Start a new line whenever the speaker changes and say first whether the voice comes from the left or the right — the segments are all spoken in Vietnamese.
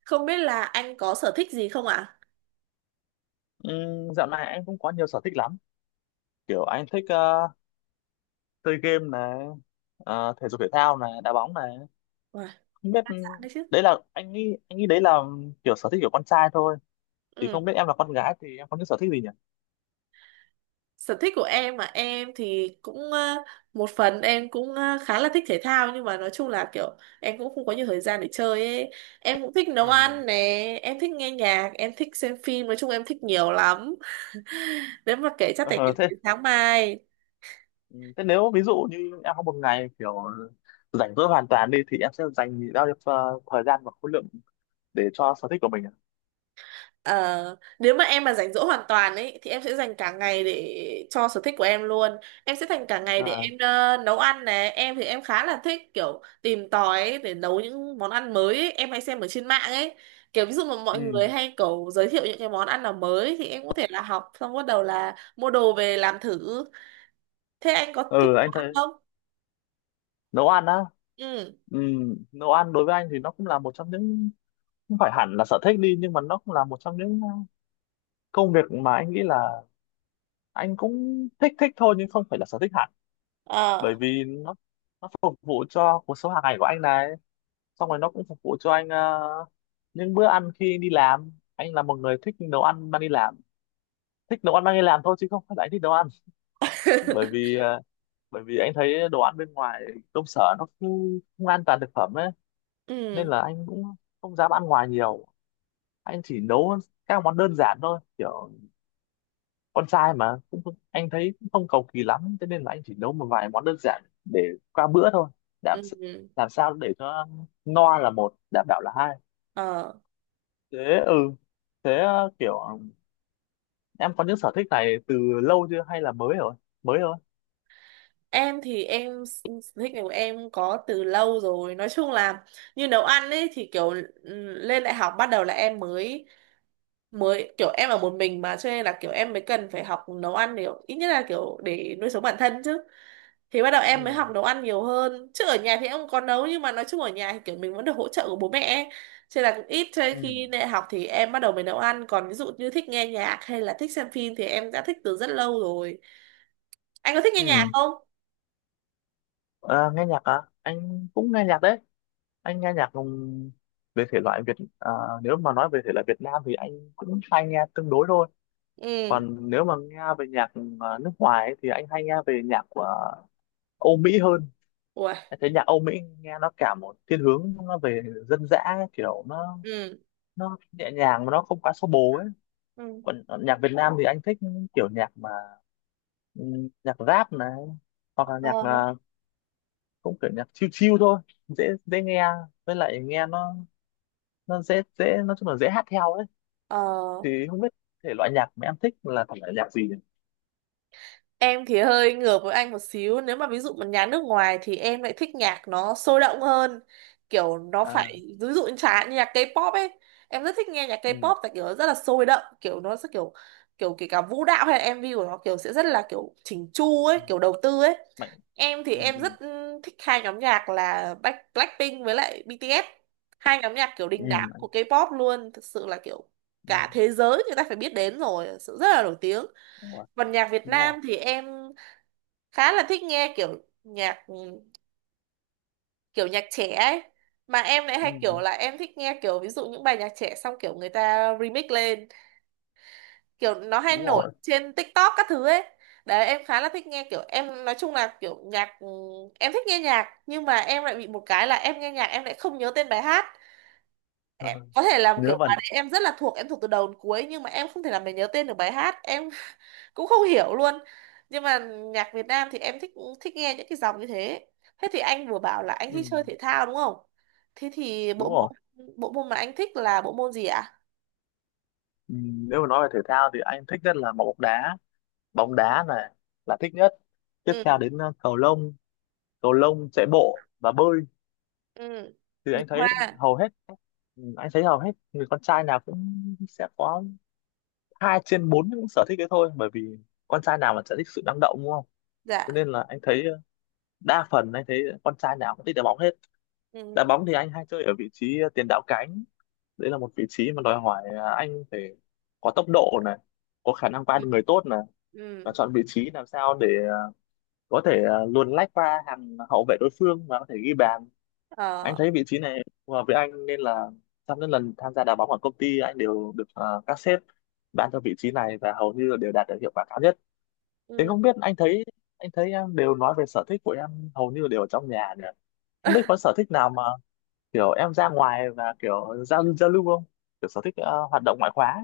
right: Không biết là anh có sở thích gì không ạ?
left: Dạo này anh cũng có nhiều sở thích lắm, kiểu anh thích chơi game này, thể dục thể thao này, đá bóng này.
right: Wow,
left: Không biết,
right: đa dạng đấy chứ.
left: đấy là anh nghĩ, đấy là kiểu sở thích của con trai thôi, thì
right: Ừ.
left: không biết em là con gái thì em có những sở thích gì nhỉ?
right: Sở thích của em mà em thì cũng một phần em cũng khá là thích thể thao nhưng mà nói chung là kiểu em cũng không có nhiều thời gian để chơi ấy. Em cũng thích nấu
left: Ừ.
right: ăn nè, em thích nghe nhạc, em thích xem phim, nói chung em thích nhiều lắm. Nếu mà kể chắc phải kể
left: Ờ, thế
right: đến sáng mai.
left: thế nếu ví dụ như em có một ngày kiểu rảnh rỗi hoàn toàn đi thì em sẽ dành bao nhiêu thời gian và khối lượng để cho sở thích của mình ạ?
right: Ờ, Nếu mà em mà rảnh rỗi hoàn toàn ấy thì em sẽ dành cả ngày để cho sở thích của em luôn. Em sẽ dành cả ngày để
left: À.
right: em nấu ăn này. Em thì em khá là thích kiểu tìm tòi ấy, để nấu những món ăn mới ấy. Em hay xem ở trên mạng ấy. Kiểu ví dụ mà mọi
left: Ừ.
right: người hay kiểu giới thiệu những cái món ăn nào mới thì em có thể là học xong bắt đầu là mua đồ về làm thử. Thế anh có thích
left: Ừ,
right: nấu
left: anh
right: ăn
left: thấy
right: không?
left: nấu ăn á.
right: Ừ.
left: Ừ, nấu ăn đối với anh thì nó cũng là một trong những, không phải hẳn là sở thích đi, nhưng mà nó cũng là một trong những công việc mà anh nghĩ là anh cũng thích thích thôi, nhưng không phải là sở thích hẳn.
right: Ờ.
left: Bởi vì nó phục vụ cho cuộc sống hàng ngày của anh này, xong rồi nó cũng phục vụ cho anh những bữa ăn khi anh đi làm. Anh là một người thích nấu ăn mang đi làm, thích nấu ăn mang đi làm thôi chứ không phải là anh thích nấu ăn, bởi vì uh, bởi vì anh thấy đồ ăn bên ngoài công sở nó không an toàn thực phẩm ấy, nên
right: Ừ.
left: là anh cũng không dám ăn ngoài nhiều. Anh chỉ nấu các món đơn giản thôi, kiểu con trai mà cũng anh thấy cũng không cầu kỳ lắm, thế nên là anh chỉ nấu một vài món đơn giản để qua bữa thôi. làm s-
right: Ừ.
left: làm sao để cho no là một, đảm bảo là hai.
right: Ờ.
left: Thế. Ừ. Thế, kiểu em có những sở thích này từ lâu chưa hay là mới rồi, mới thôi?
right: Thích của em có từ lâu rồi. Nói chung là như nấu ăn ấy thì kiểu lên đại học bắt đầu là em mới mới kiểu em ở một mình mà cho nên là kiểu em mới cần phải học nấu ăn để ít nhất là kiểu để nuôi sống bản thân chứ. Thì bắt đầu em mới
left: Ừ.
right: học nấu ăn nhiều hơn. Chứ ở nhà thì em cũng có nấu nhưng mà nói chung ở nhà thì kiểu mình vẫn được hỗ trợ của bố mẹ ấy. Cho nên là cũng ít cho nên
left: Ừ.
right: khi đại học thì em bắt đầu mới nấu ăn, còn ví dụ như thích nghe nhạc hay là thích xem phim thì em đã thích từ rất lâu rồi. Anh có thích nghe nhạc
left: Ừ.
right: không?
left: Ờ, nghe nhạc à? Anh cũng nghe nhạc đấy. Anh nghe nhạc về thể loại Việt. à, Nếu mà nói về thể loại Việt Nam thì anh cũng hay nghe tương đối thôi,
right: Ừ.
left: còn nếu mà nghe về nhạc nước ngoài ấy, thì anh hay nghe về nhạc của Âu Mỹ hơn.
right: Ủa,
left: Em thấy nhạc Âu Mỹ nghe nó cả một thiên hướng nó về dân dã ấy, kiểu nó,
right: ừ.
left: nhẹ nhàng mà nó không quá xô bồ ấy.
right: Ừ.
left: Còn nhạc Việt Nam thì anh thích kiểu nhạc mà nhạc rap này, hoặc là
right: Ờ,
left: nhạc cũng kiểu nhạc chill chill thôi, dễ dễ nghe, với lại nghe nó, dễ dễ, nói chung là dễ hát theo ấy.
right: ờ,
left: Thì không biết thể loại nhạc mà em thích là thể loại nhạc gì nhỉ?
right: em thì hơi ngược với anh một xíu. Nếu mà ví dụ một nhà nước ngoài thì em lại thích nhạc nó sôi động hơn. Kiểu nó phải,
left: À.
right: ví dụ như chẳng hạn như nhạc K-pop ấy. Em rất thích nghe nhạc
left: Ừ.
right: K-pop tại kiểu nó rất là sôi động. Kiểu nó sẽ kiểu, kiểu kể cả vũ đạo hay là MV của nó kiểu sẽ rất là kiểu chỉnh chu ấy,
left: Ừ.
right: kiểu đầu tư ấy.
left: Mạnh.
right: Em thì
left: Ừ.
right: em rất thích hai nhóm nhạc là Blackpink với lại BTS. Hai nhóm nhạc kiểu
left: Ừ.
right: đình
left: Ừ.
right: đám của K-pop luôn, thực sự là kiểu
left: Ừ.
right: cả thế giới người ta phải biết đến rồi, thực sự rất là nổi tiếng.
left: Đúng rồi.
right: Còn nhạc Việt
left: Đúng rồi.
right: Nam thì em khá là thích nghe kiểu nhạc kiểu nhạc trẻ ấy. Mà em lại
left: Ừ.
right: hay kiểu là em thích nghe kiểu ví dụ những bài nhạc trẻ xong kiểu người ta remix lên, kiểu nó hay
left: Đúng
right: nổi
left: rồi.
right: trên TikTok các thứ ấy. Đấy em khá là thích nghe, kiểu em nói chung là kiểu nhạc em thích nghe nhạc nhưng mà em lại bị một cái là em nghe nhạc em lại không nhớ tên bài hát em,
left: Ờ,
right: có thể làm
left: ngớ
right: kiểu bài
left: vẩn.
right: đấy em rất là thuộc, em thuộc từ đầu đến cuối nhưng mà em không thể làm mình nhớ tên được bài hát em. Cũng không hiểu luôn, nhưng mà nhạc Việt Nam thì em thích, thích nghe những cái dòng như thế. Thế thì anh vừa bảo là anh
left: Ừ.
right: thích chơi thể thao đúng không? Thế thì
left: Đúng rồi.
right: bộ môn mà anh thích là bộ môn gì ạ?
left: Ừ, nếu mà nói về thể thao thì anh thích nhất là bóng đá, bóng đá này là thích nhất, tiếp theo
right: Ừ.
left: đến cầu lông, cầu lông, chạy bộ và bơi.
right: Ừ.
left: thì
right: Nhịp
left: anh thấy
right: hoa.
left: hầu hết ừ, anh thấy hầu hết người con trai nào cũng sẽ có hai trên bốn những sở thích đấy thôi, bởi vì con trai nào mà sẽ thích sự năng động đúng không?
right: Dạ.
left: Cho nên là anh thấy đa phần anh thấy con trai nào cũng thích đá bóng hết. Đá
right: Ừ.
left: bóng thì anh hay chơi ở vị trí tiền đạo cánh. Đấy là một vị trí mà đòi hỏi anh phải có tốc độ này, có khả năng qua
right: Ừ.
left: được người tốt này, và
right: Ừ.
left: chọn vị trí làm sao để có thể luồn lách qua hàng hậu vệ đối phương và có thể ghi bàn. Anh
right: Ờ.
left: thấy vị trí này phù hợp với anh, nên là trong những lần tham gia đá bóng ở công ty anh đều được các sếp ban cho vị trí này và hầu như là đều đạt được hiệu quả cao nhất. Thế
right: Ừ.
left: không biết, anh thấy, em đều nói về sở thích của em hầu như đều ở trong nhà nhỉ? Không biết có sở thích nào mà kiểu em ra ngoài và kiểu giao giao lưu không? Kiểu sở thích hoạt động ngoại khóa.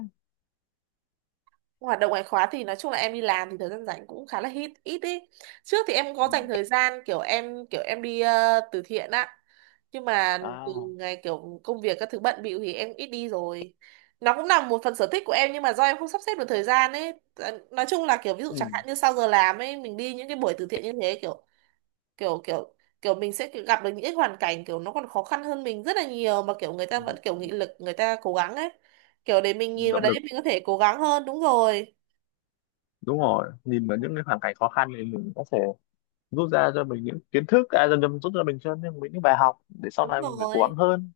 right: Hoạt động ngoại khóa thì nói chung là em đi làm thì thời gian rảnh cũng khá là ít ít ý. Trước thì em có dành thời
left: Ừ.
right: gian kiểu em đi từ thiện á, nhưng mà từ
left: À.
right: ngày kiểu công việc các thứ bận bịu thì em ít đi rồi. Nó cũng là một phần sở thích của em nhưng mà do em không sắp xếp được thời gian ấy. Ờ, nói chung là kiểu ví dụ chẳng
left: Ừ.
right: hạn như sau giờ làm ấy mình đi những cái buổi từ thiện như thế, kiểu kiểu kiểu kiểu mình sẽ kiểu gặp được những cái hoàn cảnh kiểu nó còn khó khăn hơn mình rất là nhiều mà kiểu người ta
left: Ừ.
right: vẫn kiểu nghị lực người ta cố gắng ấy, kiểu để mình nhìn vào
left: Động
right: đấy
left: lực.
right: mình có thể cố gắng hơn. Đúng rồi.
left: Đúng rồi, nhìn vào những cái hoàn cảnh khó khăn thì mình có thể rút ra cho mình những kiến thức, dần dần rút ra mình cho nên mình những bài học để sau
right: Đúng
left: này mình phải cố gắng
right: rồi.
left: hơn.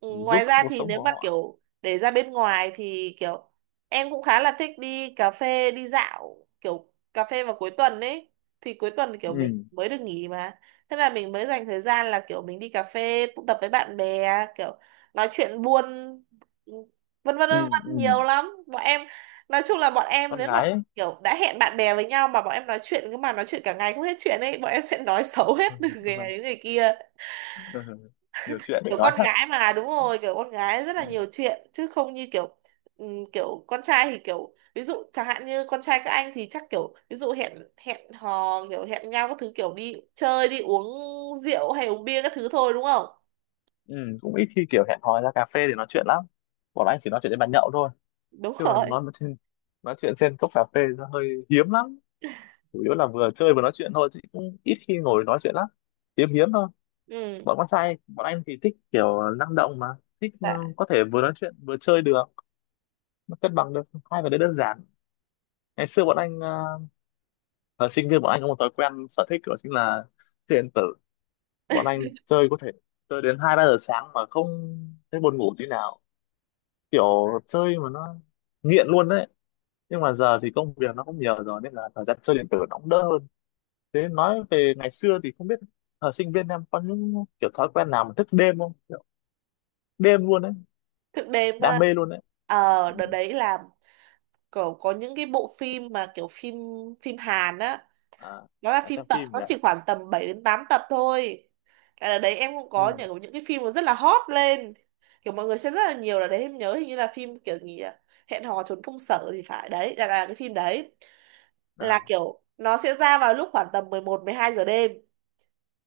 right: Ừ,
left: Giúp
right: ngoài ra
left: cuộc
right: thì
left: sống
right: nếu
left: của
right: mà
left: họ.
right: kiểu để ra bên ngoài thì kiểu em cũng khá là thích đi cà phê đi dạo, kiểu cà phê vào cuối tuần ấy. Thì cuối tuần kiểu mình
left: Ừ.
right: mới được nghỉ mà, thế là mình mới dành thời gian là kiểu mình đi cà phê tụ tập với bạn bè, kiểu nói chuyện buôn, ừ, vân vân vân
left: Ừ.
right: vân
left: Ừ.
right: nhiều lắm bọn em. Nói chung là bọn em
left: Con
right: nếu mà
left: gái ấy.
right: kiểu đã hẹn bạn bè với nhau mà bọn em nói chuyện cứ mà nói chuyện cả ngày không hết chuyện ấy, bọn em sẽ nói xấu hết từ người này đến người kia.
left: Nhiều chuyện để
right: Kiểu
left: nói
right: con
left: thật.
right: gái mà, đúng rồi, kiểu con gái rất là
left: Ừ.
right: nhiều chuyện chứ không như kiểu kiểu con trai thì kiểu ví dụ chẳng hạn như con trai các anh thì chắc kiểu ví dụ hẹn hẹn hò kiểu hẹn nhau các thứ kiểu đi chơi đi uống rượu hay uống bia các thứ thôi đúng không?
left: Ừ. Cũng ít khi kiểu hẹn hò ra cà phê để nói chuyện lắm, bọn anh chỉ nói chuyện đến bàn nhậu thôi,
right: Đúng
left: chứ còn
right: rồi.
left: nói chuyện trên cốc cà phê nó hơi hiếm lắm. Chủ yếu là vừa chơi vừa nói chuyện thôi, chứ cũng ít khi ngồi nói chuyện lắm, hiếm hiếm thôi.
right: Ừ.
left: Bọn con trai bọn anh thì thích kiểu năng động mà, thích
right: Dạ.
left: có thể vừa nói chuyện vừa chơi được, nó cân bằng được hai cái đấy đơn giản. Ngày xưa bọn anh thời sinh viên bọn anh có một thói quen sở thích đó chính là chơi điện tử. Bọn anh chơi, có thể chơi đến hai ba giờ sáng mà không thấy buồn ngủ tí nào, kiểu chơi mà nó nghiện luôn đấy. Nhưng mà giờ thì công việc nó cũng nhiều rồi nên là thời gian chơi điện tử nó cũng đỡ hơn. Thế nói về ngày xưa thì không biết thời sinh viên em có những kiểu thói quen nào mà thức đêm không, kiểu đêm luôn đấy,
right: Thực đề mà.
left: đam mê luôn đấy.
right: Ờ đợt đấy là kiểu có những cái bộ phim mà kiểu phim phim Hàn á,
left: À,
right: nó là
left: là
right: phim
left: xem
right: tập
left: phim
right: nó
left: nhỉ.
right: chỉ khoảng tầm 7 đến 8 tập thôi. Tại là đấy em cũng có
left: Ừ.
right: những cái phim nó rất là hot lên, kiểu mọi người xem rất là nhiều là đấy, em nhớ hình như là phim kiểu gì à? Hẹn hò trốn công sở thì phải, đấy là cái phim đấy, là
left: À.
right: kiểu nó sẽ ra vào lúc khoảng tầm mười một mười hai giờ đêm.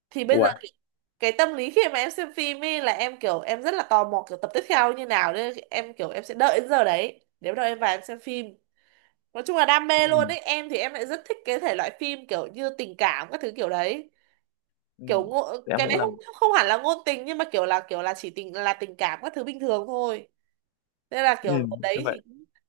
right: Thì bây giờ
left: Ủa.
right: cái tâm lý khi mà em xem phim ấy là em kiểu em rất là tò mò kiểu tập tiếp theo như nào nên em kiểu em sẽ đợi đến giờ đấy để bắt đầu em vào em xem phim. Nói chung là đam mê
left: Ừ.
right: luôn ấy, em thì em lại rất thích cái thể loại phim kiểu như tình cảm các thứ kiểu đấy,
left: Ừ.
right: kiểu ngộ,
left: Thì em
right: cái
left: cũng
right: này không
left: làm.
right: không hẳn là ngôn tình nhưng mà kiểu là chỉ tình là tình cảm các thứ bình thường thôi. Nên là
left: Ừ.
right: kiểu đợt
left: Như
right: đấy thì
left: vậy.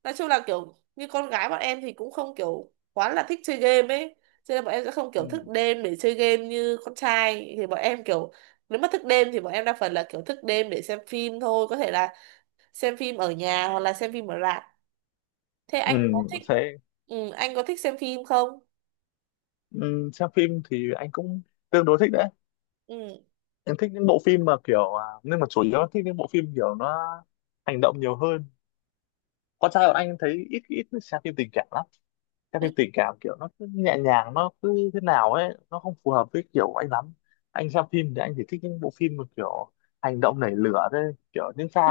right: nói chung là kiểu như con gái bọn em thì cũng không kiểu quá là thích chơi game ấy, cho nên bọn em sẽ không
left: Ừ.
right: kiểu thức đêm để chơi game như con trai, thì bọn em kiểu nếu mà thức đêm thì bọn em đa phần là kiểu thức đêm để xem phim thôi, có thể là xem phim ở nhà hoặc là xem phim ở rạp. Thế
left: Ừ.
right: anh có thích
left: Thế.
right: anh có thích xem phim không?
left: Ừ. Xem phim thì anh cũng tương đối thích đấy.
right: Ừ.
left: Anh thích những bộ phim mà kiểu nhưng mà chủ yếu là thích những bộ phim kiểu nó hành động nhiều hơn. Con trai bọn anh thấy ít ít xem phim tình cảm lắm. Các phim tình cảm kiểu nó cứ nhẹ nhàng, nó cứ như thế nào ấy, nó không phù hợp với kiểu anh lắm. Anh xem phim thì anh chỉ thích những bộ phim mà kiểu hành động nảy lửa thôi, kiểu những pha,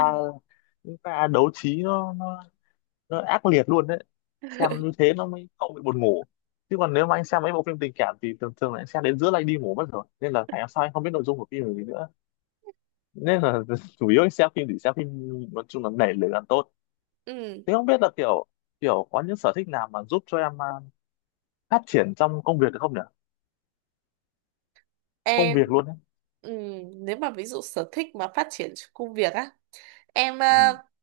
left: đấu trí nó ác liệt luôn đấy. Xem như thế nó mới không bị buồn ngủ, chứ còn nếu mà anh xem mấy bộ phim tình cảm thì thường thường là anh xem đến giữa là anh đi ngủ mất rồi, nên là ngày hôm sau anh không biết nội dung của phim là gì nữa. Nên là chủ yếu anh xem phim thì xem phim, nói chung là nảy lửa là tốt.
right: Ừ.
left: Thế không biết là kiểu, có những sở thích nào mà giúp cho em phát triển trong công việc được không nhỉ? Công
right: Em
left: việc luôn đấy.
right: nếu mà ví dụ sở thích mà phát triển trong công việc á, em
left: Ừ.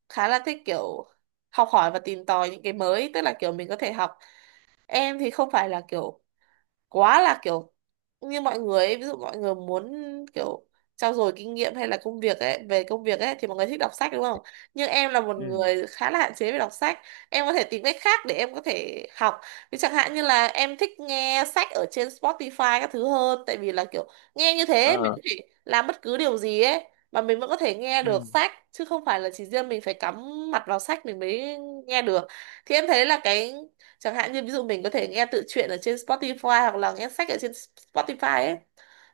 right: khá là thích kiểu học hỏi và tìm tòi những cái mới, tức là kiểu mình có thể học. Em thì không phải là kiểu quá là kiểu như mọi người ấy, ví dụ mọi người muốn kiểu trau dồi kinh nghiệm hay là công việc ấy về công việc ấy thì mọi người thích đọc sách đúng không? Nhưng em là một
left: Ừ.
right: người khá là hạn chế về đọc sách, em có thể tìm cách khác để em có thể học. Ví chẳng hạn như là em thích nghe sách ở trên Spotify các thứ hơn, tại vì là kiểu nghe như thế mình
left: ờ
right: có thể làm bất cứ điều gì ấy mà mình vẫn có thể nghe
left: ừ.
right: được sách chứ không phải là chỉ riêng mình phải cắm mặt vào sách mình mới nghe được. Thì em thấy là cái chẳng hạn như ví dụ mình có thể nghe tự truyện ở trên Spotify hoặc là nghe sách ở trên Spotify ấy,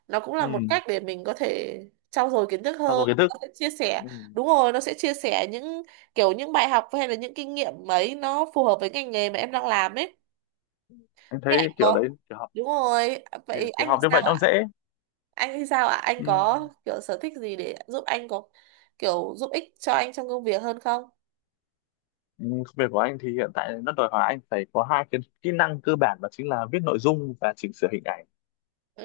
right: nó cũng là một
left: Ừ.
right: cách để mình có thể trau dồi kiến thức
left: Trau dồi
right: hơn,
left: kiến
right: nó
left: thức.
right: sẽ chia sẻ.
left: Ừ.
right: Đúng rồi, nó sẽ chia sẻ những kiểu những bài học hay là những kinh nghiệm ấy nó phù hợp với ngành nghề mà em đang làm ấy.
left: Anh
right: Thế
left: thấy
right: anh
left: kiểu đấy,
right: có
left: kiểu học
right: đúng rồi, à,
left: kiểu,
right: vậy
left: kiểu
right: anh thì
left: học như
right: sao
left: vậy nó
right: ạ?
left: dễ.
right: Anh thì sao ạ, anh
left: Ừ.
right: có kiểu sở thích gì để giúp anh có kiểu giúp ích cho anh trong công việc hơn không?
left: Ừ. Công việc của anh thì hiện tại nó đòi hỏi anh phải có hai cái kỹ năng cơ bản, đó chính là viết nội dung và chỉnh sửa hình ảnh.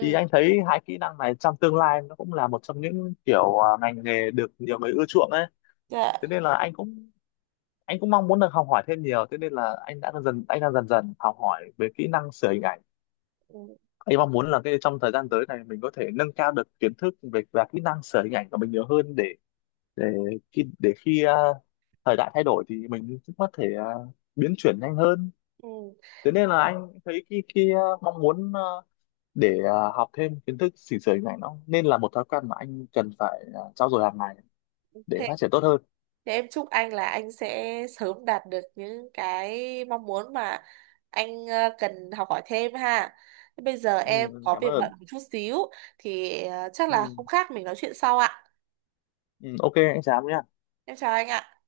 left: Thì anh thấy hai kỹ năng này trong tương lai nó cũng là một trong những kiểu ngành nghề được nhiều người ưa chuộng ấy,
right: Dạ.
left: thế nên là anh cũng mong muốn được học hỏi thêm nhiều. Thế nên là anh đang dần dần học hỏi về kỹ năng sửa hình ảnh.
right: Ừ.
left: Anh mong muốn là cái trong thời gian tới này mình có thể nâng cao được kiến thức về và kỹ năng sửa hình ảnh của mình nhiều hơn, để để khi thời đại thay đổi thì mình cũng có thể biến chuyển nhanh hơn.
right: Ừ.
left: Thế nên là anh thấy khi khi à, học thêm kiến thức chỉnh sửa hình ảnh nó nên là một thói quen mà anh cần phải trau dồi hàng ngày để phát triển tốt hơn.
right: Thế em chúc anh là anh sẽ sớm đạt được những cái mong muốn mà anh cần học hỏi thêm ha. Thế bây giờ em
left: Ừ. Ừ.
right: có
left: Cảm
right: việc
left: ơn.
right: bận một chút xíu, thì chắc là
left: Ừ.
right: không khác mình nói chuyện sau ạ.
left: Ừ. OK anh Trám nhé.
right: Em chào anh ạ.